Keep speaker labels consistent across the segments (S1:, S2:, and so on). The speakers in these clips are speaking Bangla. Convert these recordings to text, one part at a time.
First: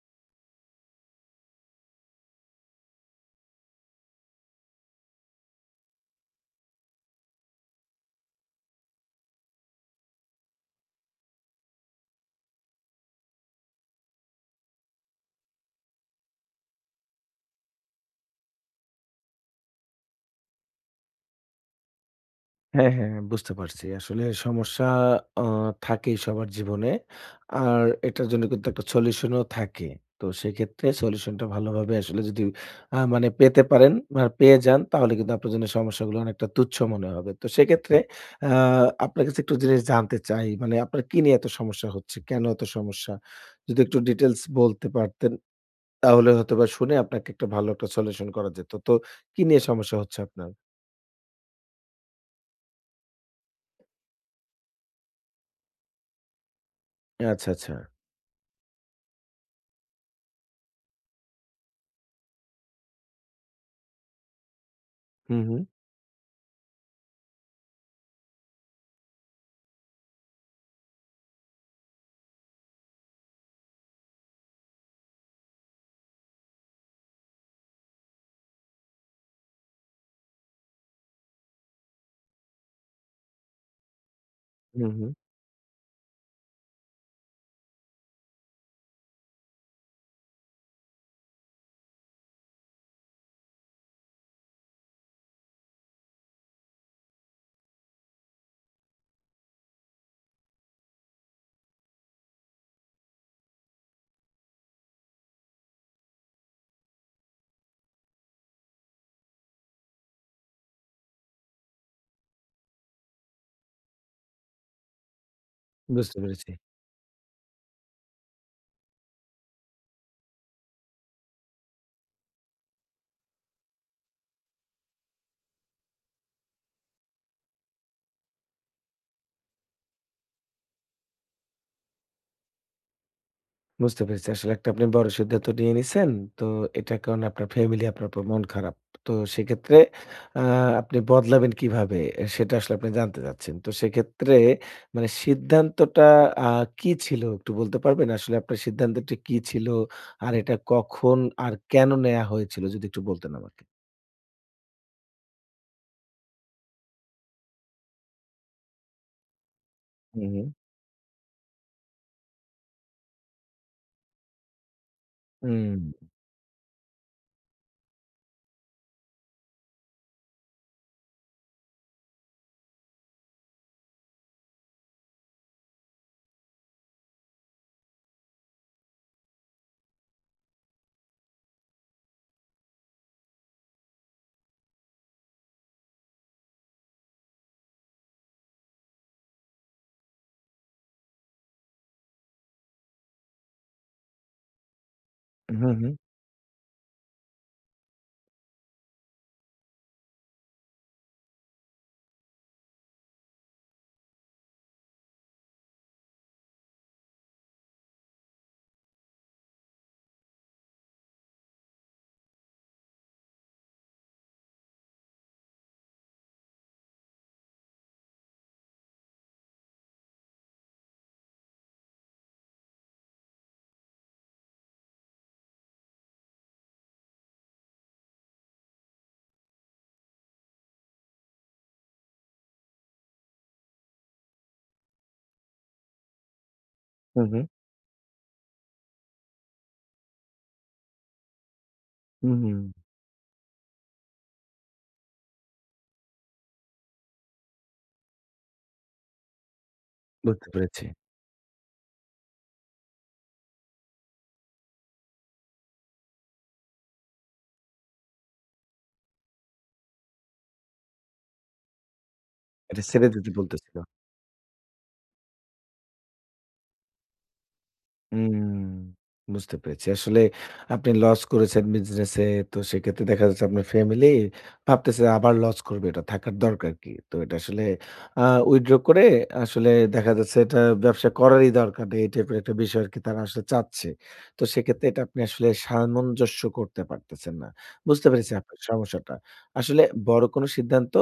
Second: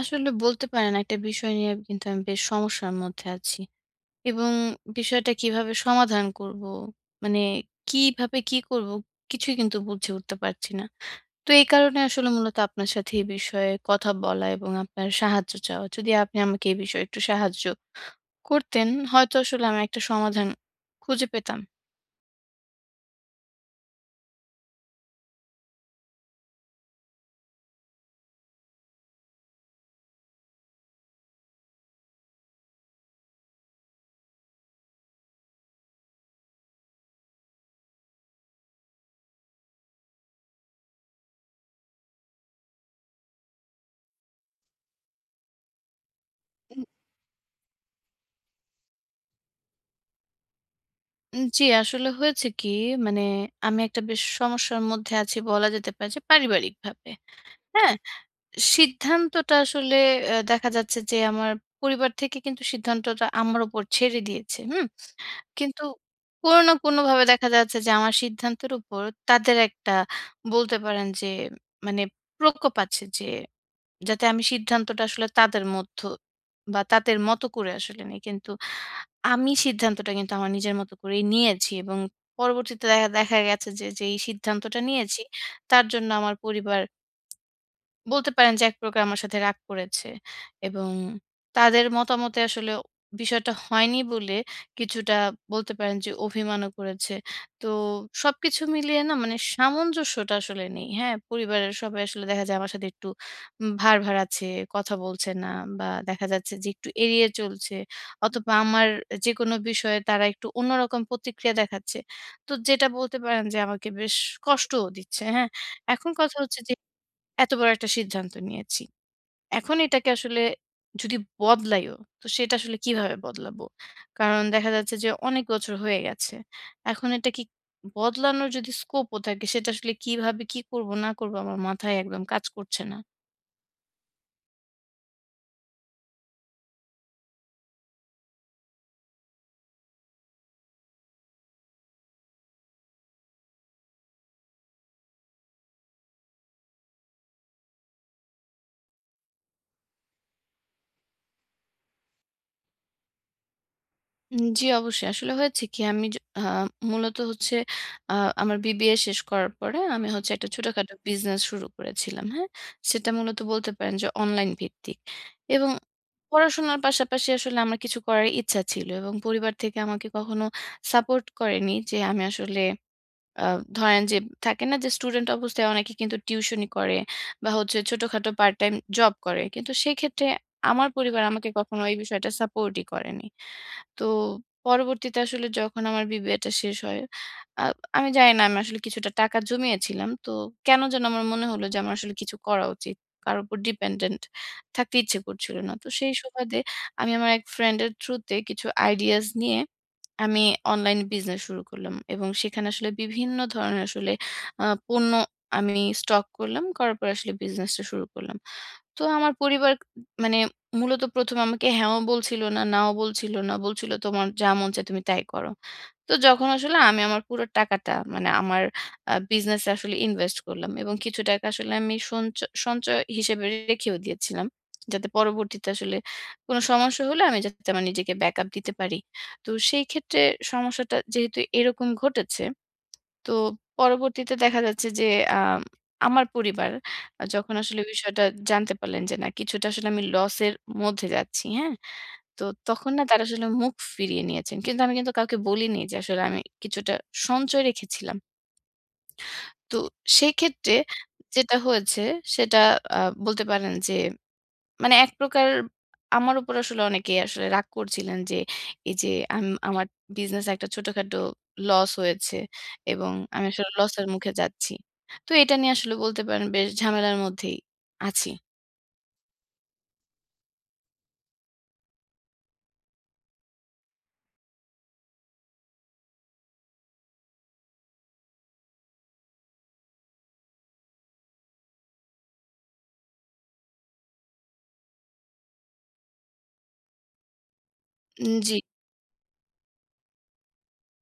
S1: আসলে বলতে পারেন একটা বিষয় নিয়ে কিন্তু আমি বেশ সমস্যার মধ্যে আছি। এবং বিষয়টা কিভাবে সমাধান করব? মানে কিভাবে কি করব? কিছুই কিন্তু বুঝে উঠতে পারছি না। তো এই কারণে আসলে মূলত আপনার সাথে এই বিষয়ে কথা বলা এবং আপনার সাহায্য চাওয়া। যদি আপনি আমাকে এই বিষয়ে একটু সাহায্য করতেন, হয়তো আসলে আমি একটা সমাধান খুঁজে পেতাম।
S2: হ্যাঁ, হ্যাঁ, হ্যাঁ, বুঝতে পারছি। আসলে সমস্যা আ থাকেই সবার জীবনে। আর এটার জন্য কিন্তু একটা সলিউশন ও থাকে। তো সেক্ষেত্রে সলিউশনটা ভালোভাবে আসলে যদি মানে পেতে পারেন বা পেয়ে যান তাহলে কিন্তু আপনার জন্য সমস্যাগুলো অনেকটা তুচ্ছ মনে হবে। তো সেক্ষেত্রে আ আপনার কাছে একটু জিনিস জানতে চাই মানে আপনার কি নিয়ে এত সমস্যা হচ্ছে? কেন এত সমস্যা? যদি একটু ডিটেইলস বলতে পারতেন তাহলে হয়তোবা
S1: উম
S2: শুনে আপনাকে একটা ভালো একটা সলিউশন করা যেত। তো কি নিয়ে সমস্যা হচ্ছে আপনার?
S1: উম জি, আসলে হয়েছে কি? মানে আমি একটা বেশ সমস্যার মধ্যে আছি বলা যেতে পারে যে পারিবারিকভাবে।
S2: আচ্ছা, আচ্ছা।
S1: হ্যাঁ? সিদ্ধান্তটা আসলে দেখা যাচ্ছে যে আমার পরিবার থেকে কিন্তু সিদ্ধান্তটা আমার উপর ছেড়ে দিয়েছে। হুম?
S2: হু, হু।
S1: কিন্তু কোনো না কোনোভাবে দেখা যাচ্ছে যে আমার সিদ্ধান্তের উপর তাদের একটা বলতে পারেন যে মানে প্রকোপ আছে, যে যাতে আমি সিদ্ধান্তটা আসলে তাদের মধ্য বা তাদের মতো করে আসলে নেই। কিন্তু আমি সিদ্ধান্তটা কিন্তু আমার নিজের মতো করেই নিয়েছি, এবং পরবর্তীতে দেখা দেখা গেছে যে যেই সিদ্ধান্তটা
S2: হু, হু।
S1: নিয়েছি তার জন্য আমার পরিবার বলতে পারেন যে একপ্রকার আমার সাথে রাগ করেছে, এবং তাদের মতামতে আসলে বিষয়টা হয়নি বলে কিছুটা বলতে পারেন যে অভিমানও করেছে। তো সবকিছু মিলিয়ে না, মানে সামঞ্জস্যটা আসলে নেই। হ্যাঁ? পরিবারের সবাই আসলে দেখা যায় আমার সাথে একটু ভার-ভার আছে, কথা বলছে না, বা দেখা যাচ্ছে যে একটু এড়িয়ে চলছে, অথবা আমার যেকোনো বিষয়ে তারা একটু অন্যরকম প্রতিক্রিয়া দেখাচ্ছে। তো যেটা বলতে পারেন যে আমাকে বেশ কষ্টও দিচ্ছে। হ্যাঁ? এখন
S2: বুঝতে
S1: কথা
S2: পেরেছি,
S1: হচ্ছে যে এত বড় একটা সিদ্ধান্ত নিয়েছি। এখন এটাকে আসলে যদি বদলাইও, তো সেটা আসলে কিভাবে বদলাবো? কারণ দেখা যাচ্ছে যে অনেক বছর হয়ে গেছে। এখন এটা কি বদলানোর যদি স্কোপও থাকে, সেটা আসলে কিভাবে কি করব না করব আমার মাথায় একদম কাজ করছে না।
S2: বুঝতে পেরেছি। আসলে একটা আপনি বড় সিদ্ধান্ত নিয়ে নিছেন। তো এটার কারণে আপনার ফ্যামিলি আপনার উপর মন খারাপ। তো সেক্ষেত্রে আ আপনি বদলাবেন কিভাবে? এ সেটা আসলে আপনি জানতে চাচ্ছেন। তো সেক্ষেত্রে মানে সিদ্ধান্তটা আ কি ছিল একটু বলতে পারবেন? আসলে আপনার সিদ্ধান্তটি কি ছিল? আর এটা কখন আর কেন নেয়া হয়েছিল? যদি একটু বলতেন আমাকে।
S1: জি, অবশ্যই। আসলে হয়েছে কি, আমি য আ মূলত হচ্ছে আ আমার বিবিএ শেষ করার পরে আমি
S2: হুম,
S1: হচ্ছে একটা
S2: হুম।
S1: ছোটখাটো বিজনেস শুরু করেছিলাম, হ্যাঁ? সেটা মূলত বলতে পারেন যে অনলাইন ভিত্তিক। এবং পড়াশোনার পাশাপাশি আসলে আমার কিছু করার ইচ্ছা ছিল, এবং পরিবার থেকে আমাকে কখনো সাপোর্ট করেনি যে আমি আসলে আ ধরেন যে থাকে না যে স্টুডেন্ট অবস্থায় অনেকে কিন্তু টিউশনি করে বা হচ্ছে ছোটখাটো পার্ট টাইম জব করে। কিন্তু সেক্ষেত্রে আমার পরিবার আমাকে কখনো এই বিষয়টা সাপোর্টই করেনি। তো পরবর্তীতে আসলে যখন আমার বিবিএটা শেষ হয়, আ আমি জানি না, আমি আসলে কিছুটা টাকা জমিয়েছিলাম। তো কেন যেন আমার মনে হলো যে আমার আসলে কিছু করা উচিত। কারো উপর ডিপেন্ডেন্ট থাকতে ইচ্ছে করছিল
S2: হুম,
S1: না।
S2: হুম,
S1: তো
S2: হুম,
S1: সেই সুবাদে আমি আমার এক ফ্রেন্ড এর থ্রুতে কিছু আইডিয়াস নিয়ে আমি অনলাইন বিজনেস শুরু করলাম, এবং সেখানে আসলে বিভিন্ন ধরনের আসলে পণ্য আমি স্টক করলাম। করার পর আসলে বিজনেসটা শুরু করলাম। তো আমার পরিবার মানে মূলত ১ম আমাকে হ্যাঁও বলছিল না, নাও বলছিল না। বলছিল, "তোমার যা মন চায় তুমি তাই করো।" তো যখন আসলে আমি আমার পুরো টাকাটা, মানে আমার বিজনেসে আসলে ইনভেস্ট করলাম, এবং কিছু টাকা আসলে আমি সঞ্চয় হিসেবে রেখেও দিয়েছিলাম। যাতে পরবর্তীতে আসলে কোনো সমস্যা হলে আমি যাতে আমার নিজেকে ব্যাকআপ দিতে পারি। তো সেই ক্ষেত্রে সমস্যাটা যেহেতু এরকম ঘটেছে, তো পরবর্তীতে দেখা যাচ্ছে যে আম আমার পরিবার
S2: হুম, হুম,
S1: যখন আসলে বিষয়টা জানতে পারলেন যে না, কিছুটা আসলে আমি লসের মধ্যে যাচ্ছি, হ্যাঁ?
S2: হুম,
S1: তো
S2: হুম।
S1: তখন না, তারা আসলে মুখ ফিরিয়ে নিয়েছেন। কিন্তু আমি কিন্তু কাউকে বলিনি যে আসলে আমি কিছুটা সঞ্চয় রেখেছিলাম। তো
S2: বুঝতে
S1: সেক্ষেত্রে
S2: পেরেছি।
S1: যেটা হয়েছে সেটা আ বলতে পারেন যে মানে এক প্রকার আমার উপর আসলে অনেকেই আসলে রাগ করছিলেন যে, এই যে আমার বিজনেসে একটা ছোটখাটো লস হয়েছে
S2: এটা ছেড়ে
S1: এবং
S2: দিতে
S1: আমি আসলে
S2: বলতেছিল।
S1: লসের মুখে যাচ্ছি। তো এটা নিয়ে আসলে বলতে পারেন বেশ ঝামেলার মধ্যেই আছি।
S2: হুম, বুঝতে পেরেছি। আসলে আপনি লস করেছেন বিজনেসে। তো সেক্ষেত্রে দেখা যাচ্ছে আপনার ফ্যামিলি ভাবতেছে আবার লস করবে। এটা থাকার দরকার কি? তো এটা আসলে আ উইথড্র করে আসলে দেখা যাচ্ছে এটা ব্যবসা করারই দরকার নেই। এই টাইপের একটা বিষয় আরকি তারা আসলে চাচ্ছে। তো সেক্ষেত্রে এটা আপনি আসলে সামঞ্জস্য করতে পারতেছেন না। বুঝতে পেরেছি
S1: জি।
S2: আপনার সমস্যাটা। আসলে বড় কোনো সিদ্ধান্ত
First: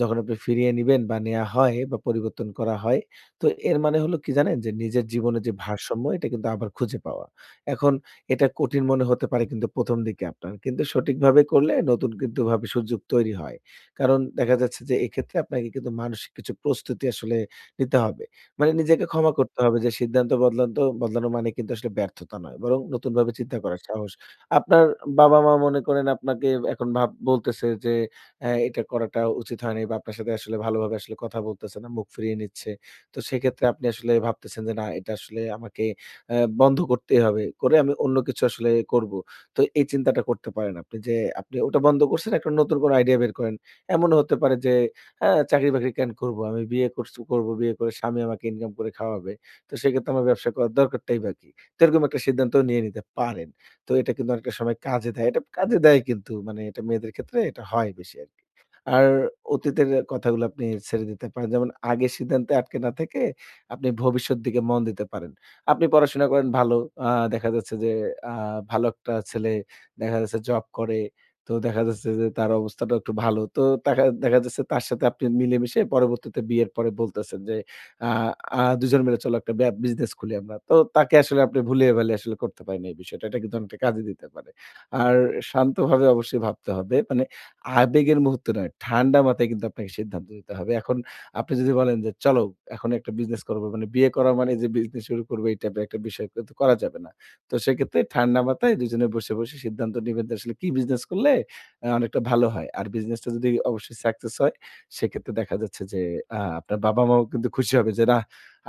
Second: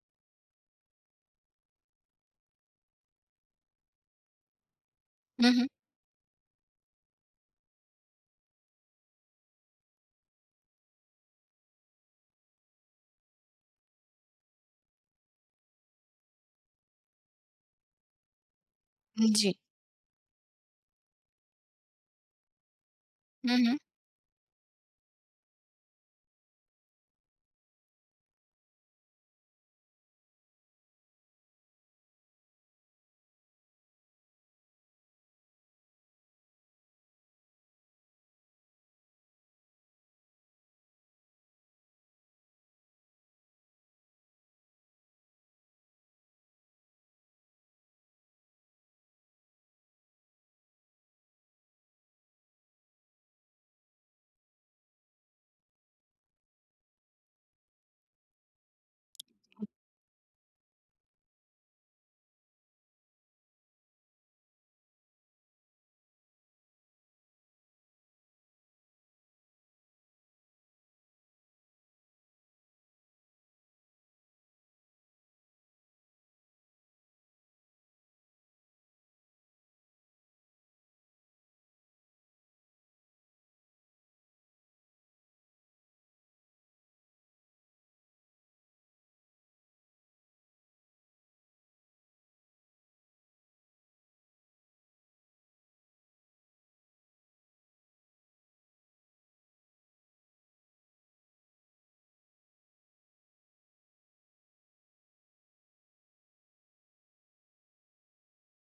S2: যখন আপনি ফিরিয়ে নিবেন বা নেয়া হয় বা পরিবর্তন করা হয় তো এর মানে হলো কি জানেন? যে নিজের জীবনের
S1: হু,
S2: যে
S1: হু।
S2: ভারসাম্য এটা কিন্তু আবার খুঁজে পাওয়া। এখন এটা কঠিন মনে হতে পারে কিন্তু ১ম দিকে আপনার। কিন্তু সঠিকভাবে করলে নতুন কিন্তু ভাবে সুযোগ তৈরি হয়। কারণ দেখা যাচ্ছে যে এক্ষেত্রে আপনাকে কিন্তু মানসিক কিছু প্রস্তুতি আসলে নিতে হবে। মানে নিজেকে ক্ষমা
S1: জি।
S2: করতে হবে যে সিদ্ধান্ত বদলানো মানে কিন্তু আসলে ব্যর্থতা নয়। বরং নতুনভাবে
S1: হু,
S2: চিন্তা
S1: হু।
S2: করার সাহস। আপনার বাবা-মা মনে করেন আপনাকে এখন ভাব বলতেছে যে, "হ্যাঁ, এটা করাটা উচিত হয়নি" বা আপনার সাথে আসলে ভালোভাবে আসলে কথা বলতেছে না, মুখ ফিরিয়ে নিচ্ছে। তো সেক্ষেত্রে আপনি আসলে ভাবতেছেন যে না এটা আসলে আমাকে আ বন্ধ করতেই হবে। করে আমি অন্য কিছু আসলে করব। তো এই চিন্তাটা করতে পারেন আপনি যে আপনি ওটা বন্ধ করছেন একটা নতুন কোনো আইডিয়া বের করেন। এমনও হতে পারে যে হ্যাঁ, চাকরি-বাকরি কেন করব? আমি বিয়ে করছ করব, বিয়ে করে স্বামী আমাকে ইনকাম করে খাওয়াবে। তো সেক্ষেত্রে আমার ব্যবসা করার দরকারটাই বা কি? তো এরকম একটা সিদ্ধান্তও নিয়ে নিতে পারেন। তো এটা কিন্তু অনেকটা সময় কাজে দেয়। এটা কাজে দেয় কিন্তু মানে এটা মেয়েদের ক্ষেত্রে এটা হয় বেশি আরকি। আর অতীতের কথাগুলো আপনি ছেড়ে দিতে পারেন। যেমন আগের সিদ্ধান্তে আটকে না থেকে আপনি ভবিষ্যৎ দিকে মন দিতে পারেন। আপনি পড়াশোনা করেন ভালো। আ দেখা যাচ্ছে যে আ ভালো একটা ছেলে দেখা যাচ্ছে জব করে। তো দেখা যাচ্ছে যে তার অবস্থাটাও একটু ভালো। তো দেখা দেখা যাচ্ছে তার সাথে আপনি মিলেমিশে পরবর্তীতে বিয়ের পরে বলতেছেন যে আ আ দুজন মিলে চলো একটা বিজনেস খুলি আমরা। তো তাকে আসলে আপনি ভুলিয়ে ভালিয়ে আসলে করতে পারেন এই বিষয়টা। এটা কিন্তু অনেকটা কাজে দিতে পারে। আর শান্তভাবে অবশ্যই ভাবতে হবে। মানে আবেগের মুহূর্তে নয়, ঠান্ডা মাথায় কিন্তু আপনাকে সিদ্ধান্ত নিতে হবে। এখন আপনি যদি বলেন যে, "চলো এখন একটা বিজনেস করবো।" মানে বিয়ে করা মানে যে বিজনেস শুরু করবো এই টাইপের একটা বিষয় কিন্তু করা যাবে না। তো সেক্ষেত্রে ঠান্ডা মাথায় দুজনে বসে সিদ্ধান্ত নিবেন যে আসলে কি বিজনেস করলে অনেকটা ভালো হয়। আর বিজনেসটা যদি অবশ্যই সাকসেস হয় সেক্ষেত্রে দেখা যাচ্ছে যে আপনার বাবা-মাও কিন্তু খুশি হবে যে, "নাহ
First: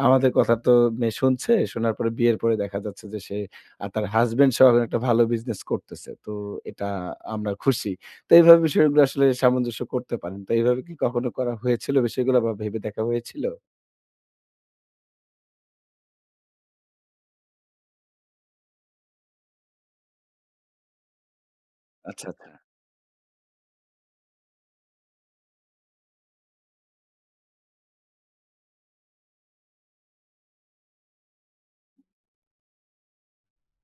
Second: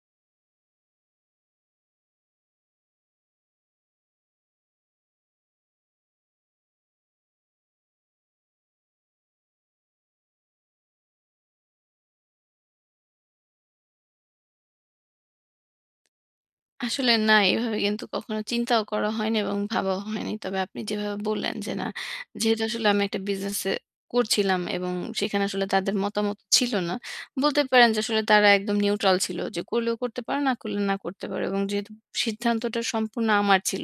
S2: আমাদের কথা তো মেয়ে শুনছে। শোনার পরে বিয়ের পরে দেখা যাচ্ছে যে সে আর তার হাসব্যান্ড সহ একটা ভালো বিজনেস করতেছে। তো এটা আমরা খুশি।" তো এইভাবে বিষয়গুলো আসলে সামঞ্জস্য করতে পারেন। তো এইভাবে কি কখনো করা হয়েছিল বিষয়গুলো বা ভেবে দেখা হয়েছিল?
S1: আসলে না, এভাবে কিন্তু কখনো চিন্তাও করা হয়নি এবং ভাবাও হয়নি। তবে আপনি যেভাবে বললেন যে না,
S2: আচ্ছা, আচ্ছা।
S1: যেহেতু আসলে আমি একটা বিজনেসে করছিলাম, এবং সেখানে আসলে তাদের মতামত ছিল না। বলতে পারেন যে আসলে তারা একদম নিউট্রাল ছিল। যে করলেও করতে পারো, না করলে না করতে পারো, এবং যেহেতু সিদ্ধান্তটা সম্পূর্ণ আমার ছিল,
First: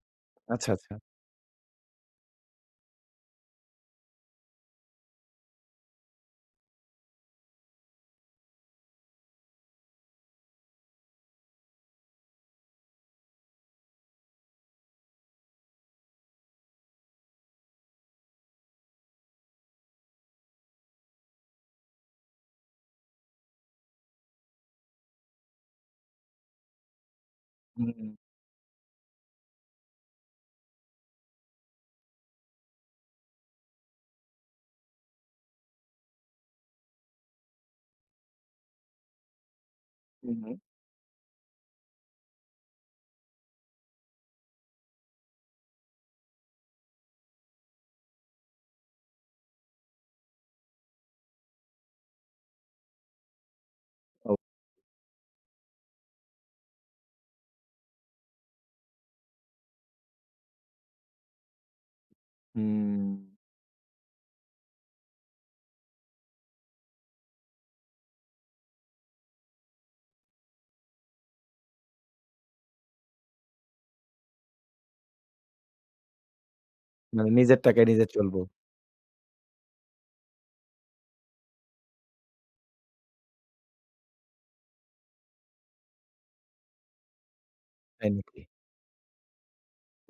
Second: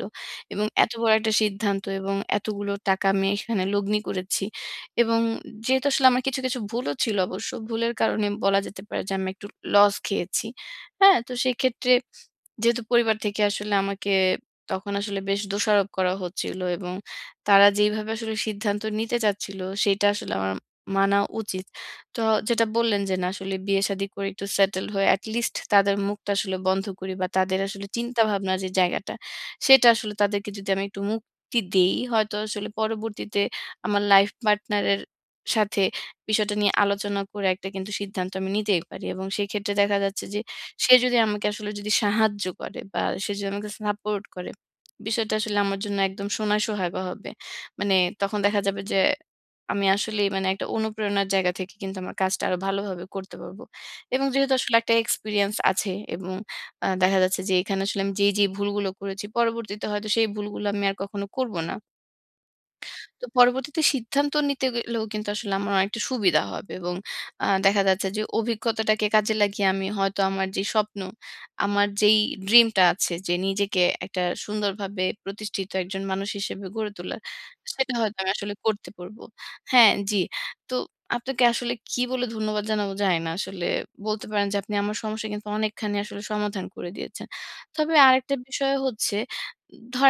S1: এবং
S2: আচ্ছা,
S1: এত
S2: আচ্ছা।
S1: বড় একটা সিদ্ধান্ত এবং এতগুলো টাকা আমি এখানে লগ্নি করেছি, এবং যেহেতু আসলে আমার কিছু, কিছু ভুলও ছিল অবশ্য। ভুলের কারণে বলা যেতে পারে যে আমি একটু লস খেয়েছি। হ্যাঁ? তো সেক্ষেত্রে যেহেতু পরিবার থেকে আসলে আমাকে তখন আসলে বেশ দোষারোপ করা হচ্ছিল, এবং তারা যেইভাবে আসলে সিদ্ধান্ত নিতে চাচ্ছিল সেটা আসলে আমার মানা উচিত। তো যেটা বললেন যে না, আসলে বিয়ে-শাদী করে একটু সেটেল হয়ে at least তাদের মুখটা আসলে বন্ধ করি, বা তাদের আসলে
S2: হুম,
S1: চিন্তা ভাবনার যে জায়গাটা, সেটা আসলে তাদেরকে যদি আমি একটু মুক্তি দেই, হয়তো আসলে পরবর্তীতে আমার লাইফ পার্টনারের সাথে বিষয়টা নিয়ে আলোচনা করে একটা কিন্তু সিদ্ধান্ত আমি নিতেই পারি, এবং সেক্ষেত্রে দেখা যাচ্ছে
S2: হুম,
S1: যে
S2: হুম।
S1: সে যদি আমাকে আসলে যদি সাহায্য করে, বা সে যদি আমাকে সাপোর্ট করে, বিষয়টা আসলে আমার জন্য একদম সোনায় সোহাগা হবে। মানে তখন দেখা যাবে যে আমি আসলেই মানে একটা অনুপ্রেরণার জায়গা থেকে কিন্তু আমার কাজটা আরো ভালোভাবে করতে পারবো। এবং
S2: ও
S1: যেহেতু আসলে একটা এক্সপেরিয়েন্স আছে, এবং দেখা যাচ্ছে যে এখানে আসলে আমি যেই, যেই ভুলগুলো করেছি, পরবর্তীতে হয়তো সেই ভুলগুলো আমি আর কখনো করব না।
S2: হুম,
S1: তো পরবর্তীতে সিদ্ধান্ত নিতে গেলেও কিন্তু আসলে আমার অনেকটা সুবিধা হবে, এবং দেখা যাচ্ছে যে অভিজ্ঞতাটাকে কাজে লাগিয়ে আমি হয়তো আমার যে স্বপ্ন, আমার যেই ড্রিমটা আছে যে নিজেকে একটা সুন্দরভাবে প্রতিষ্ঠিত একজন মানুষ হিসেবে গড়ে তোলার,
S2: মানে নিজের টাকায়
S1: সেটা
S2: নিজে
S1: হয়তো আমি
S2: চলবো।
S1: আসলে করতে পারবো। হ্যাঁ, জি। তো আপনাকে আসলে কি বলে ধন্যবাদ জানাবো জানি না। আসলে বলতে পারেন যে আপনি আমার সমস্যা কিন্তু অনেকখানি আসলে সমাধান করে দিয়েছেন। তবে
S2: তাই
S1: আরেকটা
S2: নাকি?
S1: বিষয় হচ্ছে,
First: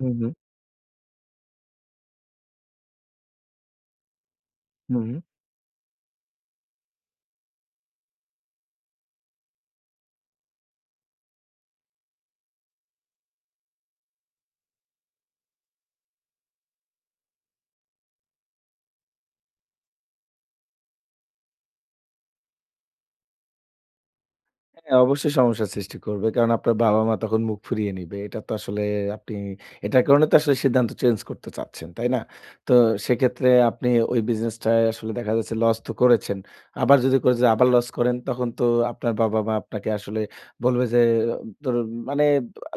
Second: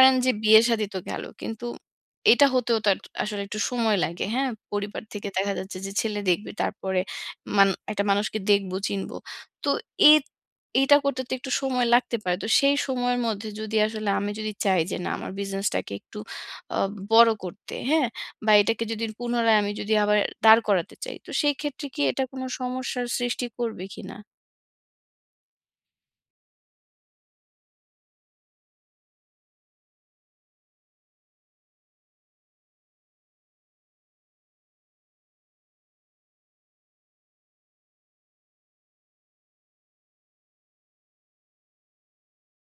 S2: হুম,
S1: যে
S2: হুম।
S1: বিয়ে-শাদী তো গেল। কিন্তু এটা হতেও তার আসলে একটু সময় লাগে, হ্যাঁ?
S2: হুম,
S1: পরিবার
S2: হুম।
S1: থেকে দেখা যাচ্ছে যে ছেলে দেখবে, তারপরে একটা মানুষকে দেখবো, চিনবো। তো এ এইটা করতে তো একটু সময় লাগতে পারে। তো সেই সময়ের মধ্যে যদি আসলে আমি যদি চাই যে না, আমার বিজনেসটাকে একটু আ বড় করতে, হ্যাঁ? বা এটাকে যদি পুনরায় আমি যদি আবার দাঁড় করাতে চাই, তো সেই ক্ষেত্রে কি এটা কোনো সমস্যার সৃষ্টি করবে কিনা?
S2: হ্যাঁ, অবশ্যই সমস্যার সৃষ্টি করবে। কারণ আপনার বাবা-মা তখন মুখ ফুরিয়ে নিবে। এটা তো আসলে আপনি এটার কারণে তো আসলে সিদ্ধান্ত চেঞ্জ করতে চাচ্ছেন, তাই না? তো সেক্ষেত্রে আপনি ওই বিজনেসটায় আসলে দেখা যাচ্ছে লস তো করেছেন। আবার যদি করে যে আবার লস করেন তখন তো আপনার বাবা-মা আপনাকে আসলে বলবে যে তোর মানে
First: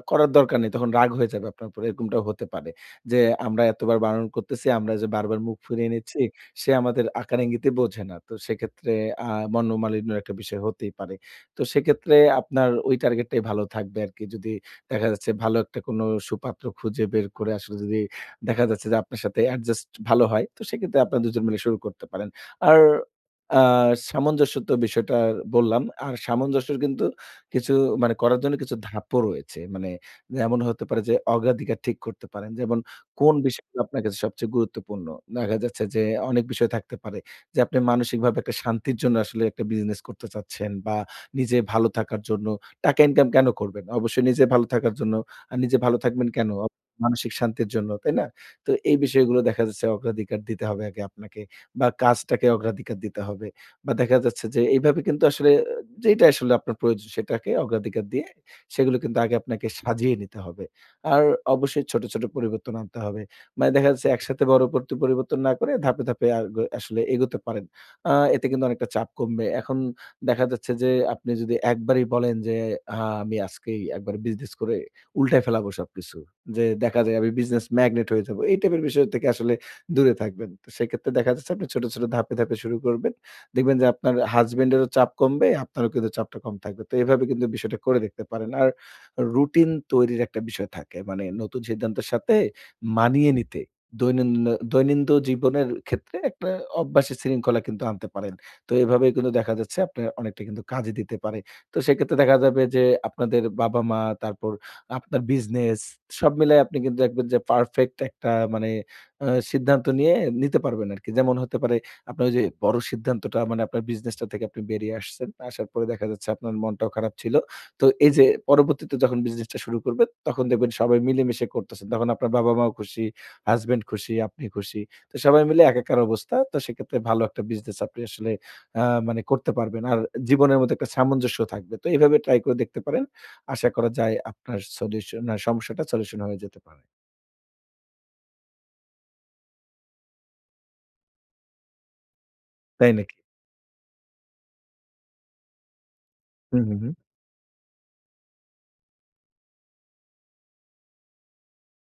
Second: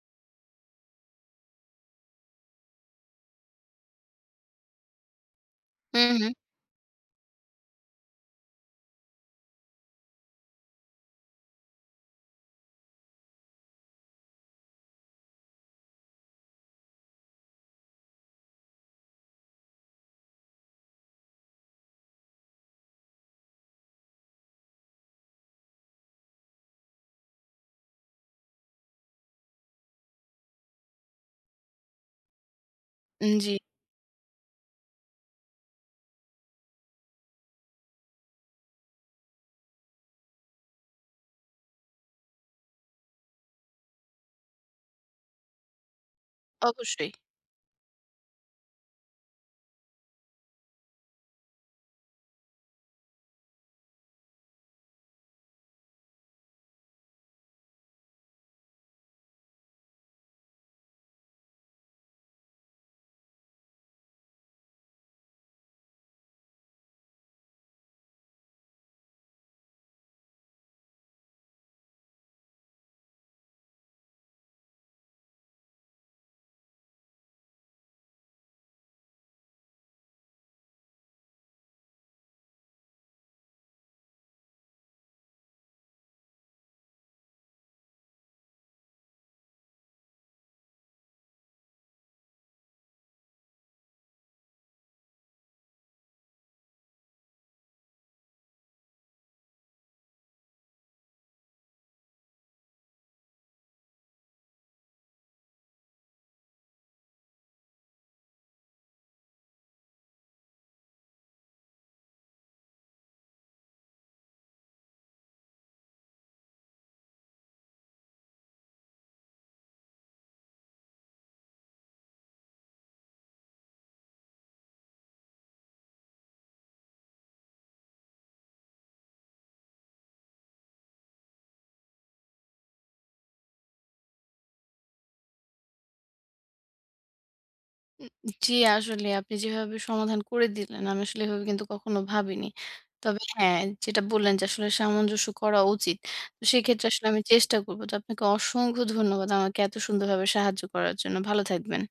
S2: করার দরকার নেই। তখন রাগ হয়ে যাবে আপনার উপর। এরকমটাও হতে পারে। যে আমরা এতবার বারণ করতেছি, আমরা যে বারবার মুখ ফিরিয়ে
S1: হুম,
S2: নিচ্ছি
S1: হুম।
S2: সে আমাদের আকার ইঙ্গিতে বোঝে না। তো সেক্ষেত্রে আ মনোমালিন্যর একটা বিষয় হতেই পারে। তো সেক্ষেত্রে আপনার ওই টার্গেটটাই ভালো থাকবে আরকি। যদি দেখা যাচ্ছে ভালো একটা কোনো সুপাত্র খুঁজে বের করে আসলে যদি দেখা যাচ্ছে যে আপনার সাথে অ্যাডজাস্ট ভালো হয়, তো সেক্ষেত্রে আপনারা ২ জন মিলে শুরু করতে পারেন। আর আ সামঞ্জস্য তো বিষয়টা বললাম। আর সামঞ্জস্যের কিন্তু কিছু মানে করার জন্য কিছু ধাপও রয়েছে। মানে এমন হতে পারে যে অগ্রাধিকার ঠিক করতে পারেন। যেমন কোন
S1: জি,
S2: বিষয়গুলো আপনার কাছে সবচেয়ে গুরুত্বপূর্ণ? দেখা যাচ্ছে যে অনেক বিষয় থাকতে পারে যে আপনি মানসিকভাবে একটা শান্তির জন্য আসলে একটা বিজনেস করতে চাচ্ছেন বা নিজে ভালো থাকার জন্য টাকা ইনকাম কেন করবেন? অবশ্যই নিজে ভালো থাকার জন্য। আর নিজে ভালো থাকবেন কেন?
S1: অবশ্যই।
S2: মানসিক শান্তির জন্য, তাই না? তো এই বিষয়গুলো দেখা যাচ্ছে অগ্রাধিকার দিতে হবে আগে আপনাকে বা কাজটাকে অগ্রাধিকার দিতে হবে। বা দেখা যাচ্ছে যে এইভাবে কিন্তু আসলে যেটা আসলে আপনার প্রয়োজন সেটাকে অগ্রাধিকার দিয়ে সেগুলো কিন্তু আগে আপনাকে সাজিয়ে নিতে হবে। আর অবশ্যই ছোট, ছোট পরিবর্তন আনতে হবে। মানে দেখা যাচ্ছে একসাথে বড় পরিবর্তন না করে ধাপে, ধাপে আসলে এগোতে পারেন। এতে কিন্তু অনেকটা চাপ কমবে। এখন দেখা যাচ্ছে যে আপনি যদি একবারই বলেন যে, আ আমি আজকেই একবারে বিজনেস করে উল্টায় ফেলাবো সবকিছু। যে দেখা যায় আমি বিজনেস ম্যাগনেট হয়ে যাবো। এই টাইপের বিষয় থেকে আসলে দূরে থাকবেন। তো সেক্ষেত্রে দেখা যাচ্ছে আপনি ছোট, ছোট ধাপে, ধাপে শুরু করবেন। দেখবেন যে আপনার হাসব্যান্ড এরও চাপ কমবে, আপনারও কিন্তু চাপটা কম থাকবে। তো এভাবে কিন্তু বিষয়টা করে দেখতে পারেন। আর রুটিন তৈরির একটা বিষয় থাকে। মানে নতুন সিদ্ধান্তের সাথে মানিয়ে নিতে দৈনন্দিন দৈনিন্দ জীবনের ক্ষেত্রে একটা অভ্যাসের শৃঙ্খলা কিন্তু আনতে পারেন। তো এভাবে কিন্তু দেখা যাচ্ছে আপনার অনেকটা কিন্তু কাজে দিতে পারে। তো সেক্ষেত্রে দেখা যাবে যে আপনাদের বাবা-মা তারপর আপনার বিজনেস সব মিলায় আপনি কিন্তু দেখবেন যে পারফেক্ট একটা মানে সিদ্ধান্ত নিয়ে নিতে পারবেন আরকি। যেমন হতে পারে আপনার ওই যে বড় সিদ্ধান্তটা মানে আপনার বিজনেসটা থেকে আপনি বেরিয়ে আসছেন। আসার পরে দেখা যাচ্ছে আপনার মনটাও খারাপ ছিল। তো এই যে পরবর্তীতে যখন বিজনেসটা শুরু করবেন তখন দেখবেন সবাই মিলেমিশে করতেছেন। তখন আপনার বাবা-মাও খুশি, হাসব্যান্ড খুশি, আপনি খুশি। তো সবাই মিলে একাকার অবস্থা। তো সেক্ষেত্রে ভালো একটা বিজনেস আপনি আসলে আ মানে করতে পারবেন। আর জীবনের মধ্যে একটা সামঞ্জস্য থাকবে। তো এভাবে ট্রাই করে দেখতে পারেন। আশা করা যায় আপনার সলিউশন সমস্যাটা সলিউশন হয়ে যেতে পারে।
S1: জি, আসলে আপনি যেভাবে সমাধান করে দিলেন, আমি আসলে এভাবে কিন্তু কখনো ভাবিনি।
S2: তাই নাকি?
S1: তবে হ্যাঁ, যেটা বললেন যে আসলে সামঞ্জস্য করা উচিত। তো
S2: হু, হু,
S1: সেক্ষেত্রে
S2: হু।
S1: আসলে আমি চেষ্টা করব। তো আপনাকে অসংখ্য ধন্যবাদ আমাকে এত সুন্দরভাবে সাহায্য করার জন্য। ভালো থাকবেন।